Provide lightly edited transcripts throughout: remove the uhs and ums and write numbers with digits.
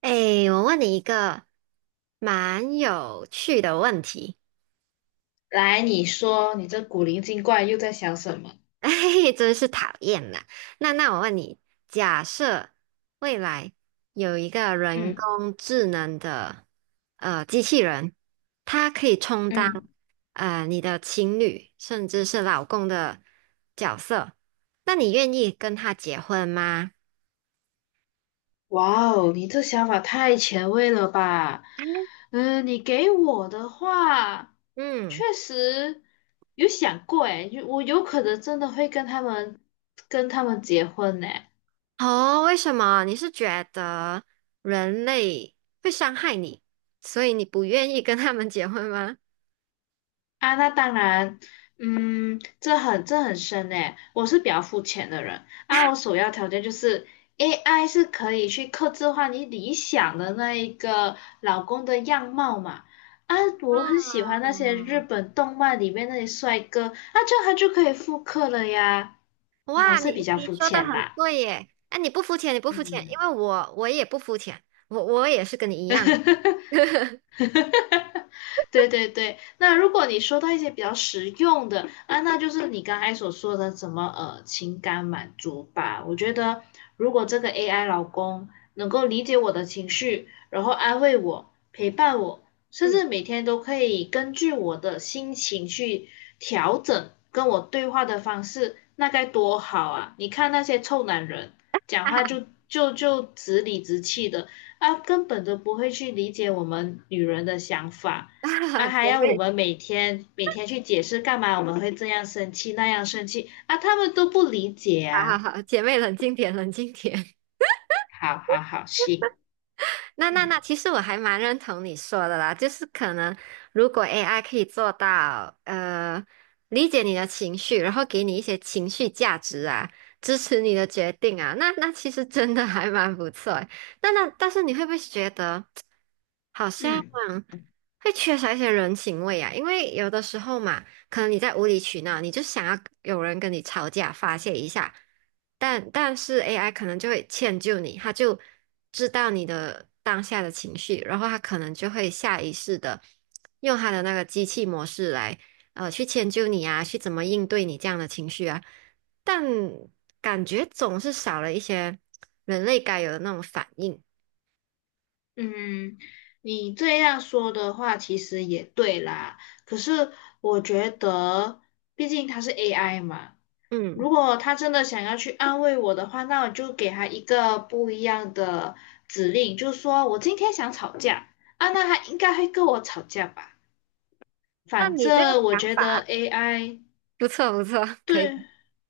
哎，我问你一个蛮有趣的问题，来，你说你这古灵精怪又在想什么？哎，真是讨厌啦。那我问你，假设未来有一个人嗯工智能的机器人，它可以充当嗯。你的情侣甚至是老公的角色，那你愿意跟他结婚吗？哇哦，你这想法太前卫了吧？嗯，你给我的话，嗯。确实有想过诶，我有可能真的会跟他们结婚呢。哦，为什么？你是觉得人类会伤害你，所以你不愿意跟他们结婚吗？啊，那当然，嗯，这很深诶，我是比较肤浅的人啊，我首要条件就是 AI 是可以去刻制化你理想的那一个老公的样貌嘛。啊，我很喜欢啊，那些日本动漫里面那些帅哥，啊，这样他就可以复刻了呀。嗯，我哇，是比你较你肤说的浅很啦，对耶！哎，你不肤浅，你不肤浅，因嗯。为我也不肤浅，我也是跟你一样的。对对对，那如果你说到一些比较实用的啊，那就是你刚才所说的什么情感满足吧。我觉得如果这个 AI 老公能够理解我的情绪，然后安慰我、陪伴我，甚嗯，至每天都可以根据我的心情去调整跟我对话的方式，那该多好啊！你看那些臭男人讲哈话哈，就直理直气的，啊，根本都不会去理解我们女人的想法，啊，还姐要我妹，们每天每天去解释干嘛我们会这样生气那样生气啊，他们都不理解好好啊。好，姐妹冷静点，冷静点。好好好，行，那那嗯那，其实我还蛮认同你说的啦，就是可能如果 AI 可以做到理解你的情绪，然后给你一些情绪价值啊，支持你的决定啊，那其实真的还蛮不错诶。那但是你会不会觉得好像嗯会缺少一些人情味啊？因为有的时候嘛，可能你在无理取闹，你就想要有人跟你吵架发泄一下，但是 AI 可能就会迁就你，他就知道你的当下的情绪，然后他可能就会下意识的用他的那个机器模式来去迁就你啊，去怎么应对你这样的情绪啊，但感觉总是少了一些人类该有的那种反应。嗯，你这样说的话其实也对啦，可是我觉得，毕竟它是 AI 嘛，嗯，如果他真的想要去安慰我的话，那我就给他一个不一样的指令，就是说我今天想吵架啊，那他应该会跟我吵架吧？那反你这个正我想觉得 法 AI。 不错不错，可对以。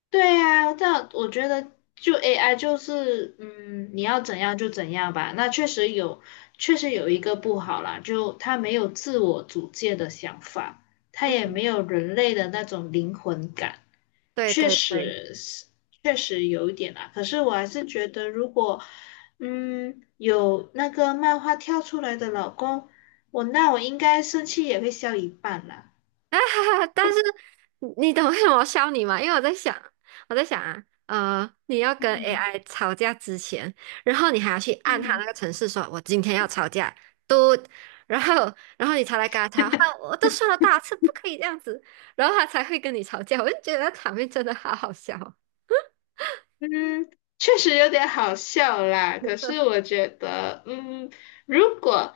对呀，这样我觉得就 AI 就是，嗯，你要怎样就怎样吧。那确实有，确实有一个不好啦，就它没有自我主见的想法，它也嗯，没有人类的那种灵魂感。对确对对。实是，确实有一点啦。可是我还是觉得，如果有那个漫画跳出来的老公，那我应该生气也会消一半啦。啊哈哈！但是你懂为什么我笑你吗？因为我在想啊，你要跟 嗯 AI 吵架之前，然后你还要去按他那嗯。个程式说，我今天要吵架，嘟，然后然后你才来跟他吵，啊，我都说了多少次不可以这样子，然后他才会跟你吵架。我就觉得场面真的好好笑哦嗯，确实有点好笑啦。可是我觉得，嗯，如果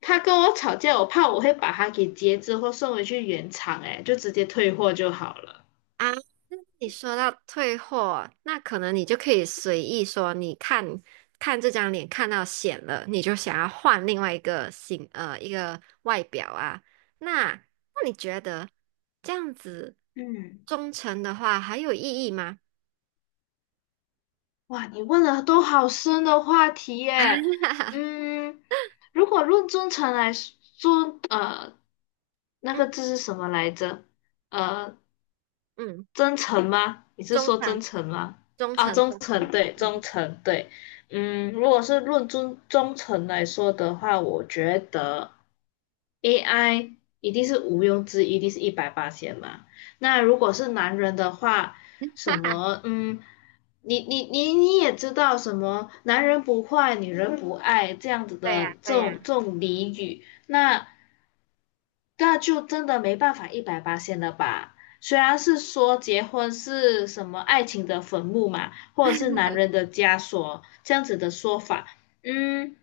他跟我吵架，我怕我会把他给截肢或送回去原厂，哎，就直接退货就好了。啊。你说到退货，那可能你就可以随意说，你看看这张脸看到显了，你就想要换另外一个形，一个外表啊。那你觉得这样子嗯，忠诚的话还有意义吗？哇，你问了都好深的话题耶。嗯，如果论忠诚来说，那嗯个字是什么来着？呃。嗯，真诚吗？你是忠说真诚，诚吗？忠啊，诚，忠忠诚，诚。对，嗯，忠诚，对。嗯，如果是论忠诚来说的话，我觉得 AI 一定是毋庸置疑，一定是一百八千嘛。那如果是男人的话，什么，嗯，你也知道什么，男人不坏，女人不爱这样子对呀，的这对呀。种这种俚语，那。那就真的没办法一百八十了吧？虽然是说结婚是什么爱情的坟墓嘛，或者是男人的枷锁这样子的说法，嗯，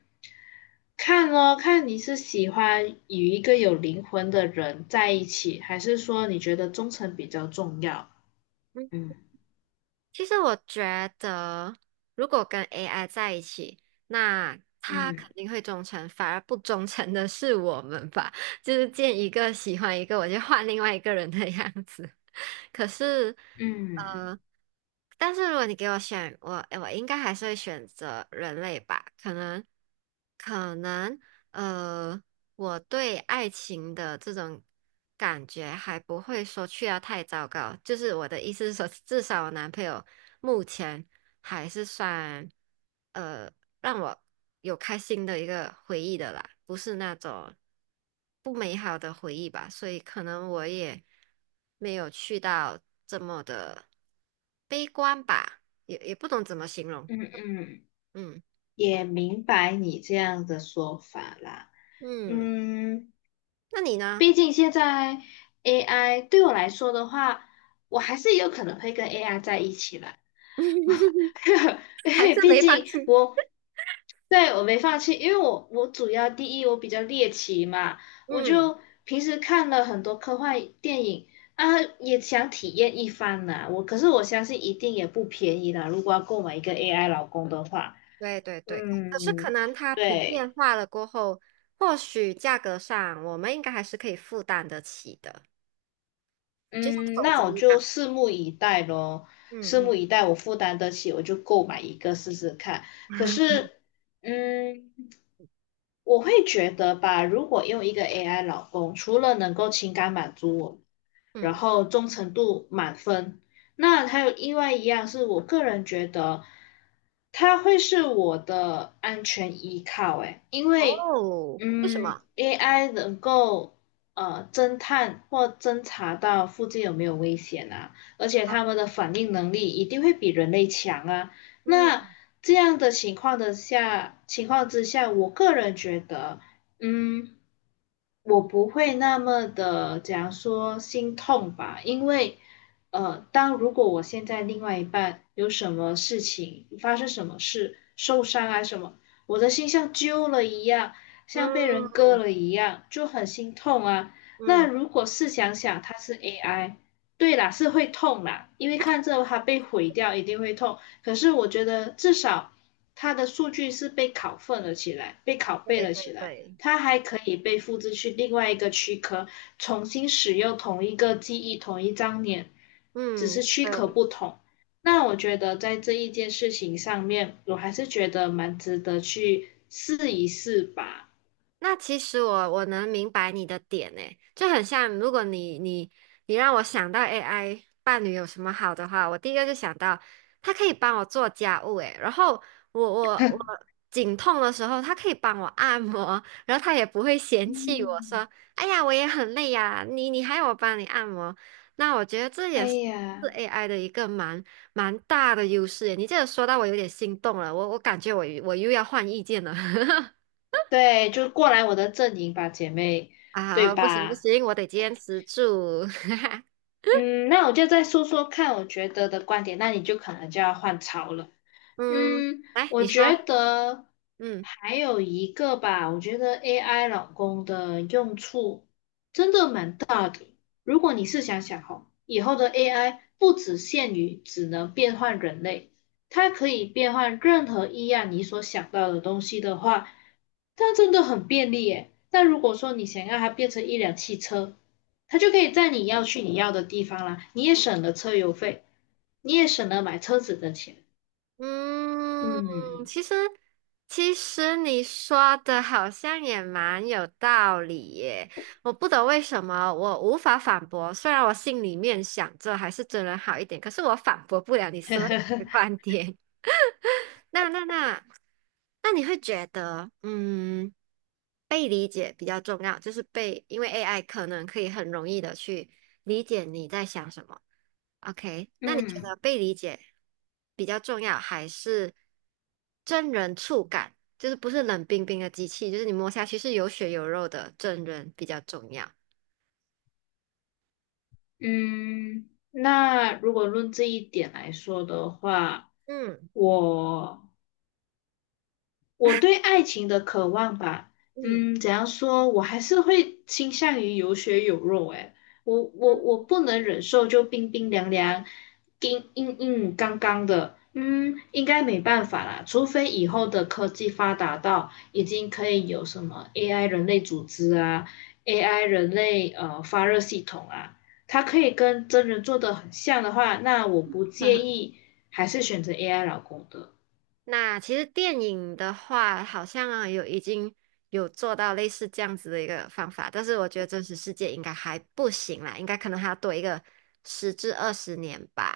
看哦，看你是喜欢与一个有灵魂的人在一起，还是说你觉得忠诚比较重要？嗯嗯其实我觉得，如果跟 AI 在一起，那他肯嗯定会忠诚，反而不忠诚的是我们吧？就是见一个喜欢一个，我就换另外一个人的样子。可是，嗯呃，但是如果你给我选，我应该还是会选择人类吧。可能，可能，呃，我对爱情的这种感觉还不会说去到太糟糕。就是我的意思是说，至少我男朋友目前还是算。呃。让我有开心的一个回忆的啦，不是那种不美好的回忆吧，所以可能我也没有去到这么的悲观吧，也不懂怎么形容。嗯嗯，嗯也明白你这样的说法啦。嗯，嗯，那你呢？毕竟现在 AI 对我来说的话，我还是有可能会跟 AI 在一起的。因还是为毕没放竟弃？我对我没放弃，因为我主要第一我比较猎奇嘛，我嗯，就平时看了很多科幻电影啊，也想体验一番呢。可是我相信一定也不便宜啦，如果要购买一个 AI 老公的话，对对对，可是可嗯，能它普对。遍化了过后，或许价格上我们应该还是可以负担得起的，就像嗯，手机那我一样。就拭目以待咯，嗯拭目嗯 以待，我负担得起，我就购买一个试试看。可 是，嗯，我会觉得吧，如果用一个 AI 老公，除了能够情感满足我，然嗯。后忠诚度满分，那还有另外一样是我个人觉得，它会是我的安全依靠，诶，因为哦，为什嗯么？，AI 能够侦探或侦查到附近有没有危险啊，而且他们的反应能力一定会比人类强啊。那嗯这样的情况之下，我个人觉得，嗯，我不会那么的，讲说心痛吧，因为。当如果我现在另外一半有什么事情发生，什么事受伤啊什么，我的心像揪了一样，像被人割嗯了一样，就很心痛啊。那嗯，如果试想想，它是 AI，对啦，是会痛啦，因为看着它被毁掉一定会痛。可是我觉得至少它的数据是被拷份了起来，被拷贝对对了起来。对，它还可以被复制去另外一个躯壳，重新使用同一个记忆、同一张脸，只嗯是躯壳对，不同。那我觉得在这一件事情上面，我还是觉得蛮值得去试一试吧。那其实我能明白你的点诶，就很像如果你让我想到 AI 伴侣有什么好的话，我第一个就想到它可以帮我做家务诶，然后我颈痛的时候，它可以帮我按摩，然后它也不会嫌弃我嗯，说，哎呀，我也很累呀，你还要我帮你按摩，那我觉得这也哎是。是 呀，AI 的一个蛮大的优势诶，你这个说到我有点心动了，我感觉我又要换意见了。对，就过来我的阵营吧，姐妹，对啊，不行不吧？行，我得坚持住。嗯，那我就再说说看我觉得的观点，那你就可能就要换槽了。嗯，嗯，来，我你说，觉得嗯还有一个吧，我觉得 AI 老公的用处真的蛮大的。如果你试想想哦，以后的 AI 不只限于只能变换人类，它可以变换任何一样你所想到的东西的话，它真的很便利耶。那如果说你想要它变成一辆汽车，它就可以在你要的地方啦，你也省了车油费，你也省了买车子的钱。嗯，嗯。其实其实你说的好像也蛮有道理耶。我不懂为什么我无法反驳，虽然我心里面想着还是真人好一点，可是我反驳不了你所有的观点。那那那，那你会觉得，被理解比较重要，就是被，因为 AI 可能可以很容易的去理解你在想什么。OK，那你觉嗯得被理解比较重要，还是真人触感？就是不是冷冰冰的机器，就是你摸下去是有血有肉的真人比较重要。嗯，那如果论这一点来说的话，嗯我我对爱情的渴望吧，嗯嗯，怎样说，我还是会倾向于有血有肉。诶，我嗯，不能忍受就冰冰凉凉、硬硬刚刚的，嗯，应该没办法啦，除非以后的科技发达到已经可以有什么 AI 人类组织啊，AI 人类发热系统啊，它可以跟真人做的很像的话，那我不介 意，还是选择 AI 老公的。那其实电影的话，好像啊有已经有做到类似这样子的一个方法，但是我觉得真实世界应该还不行啦，应该可能还要多一个10至20年吧，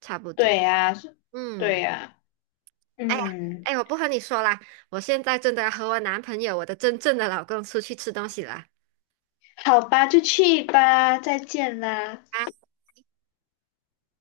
差不对多。呀，是，对嗯，呀。哎呀，嗯，哎，我不和你说啦，我现在真的要和我男朋友，我的真正的老公出去吃东西啦。好吧，就去吧，再见啦。啊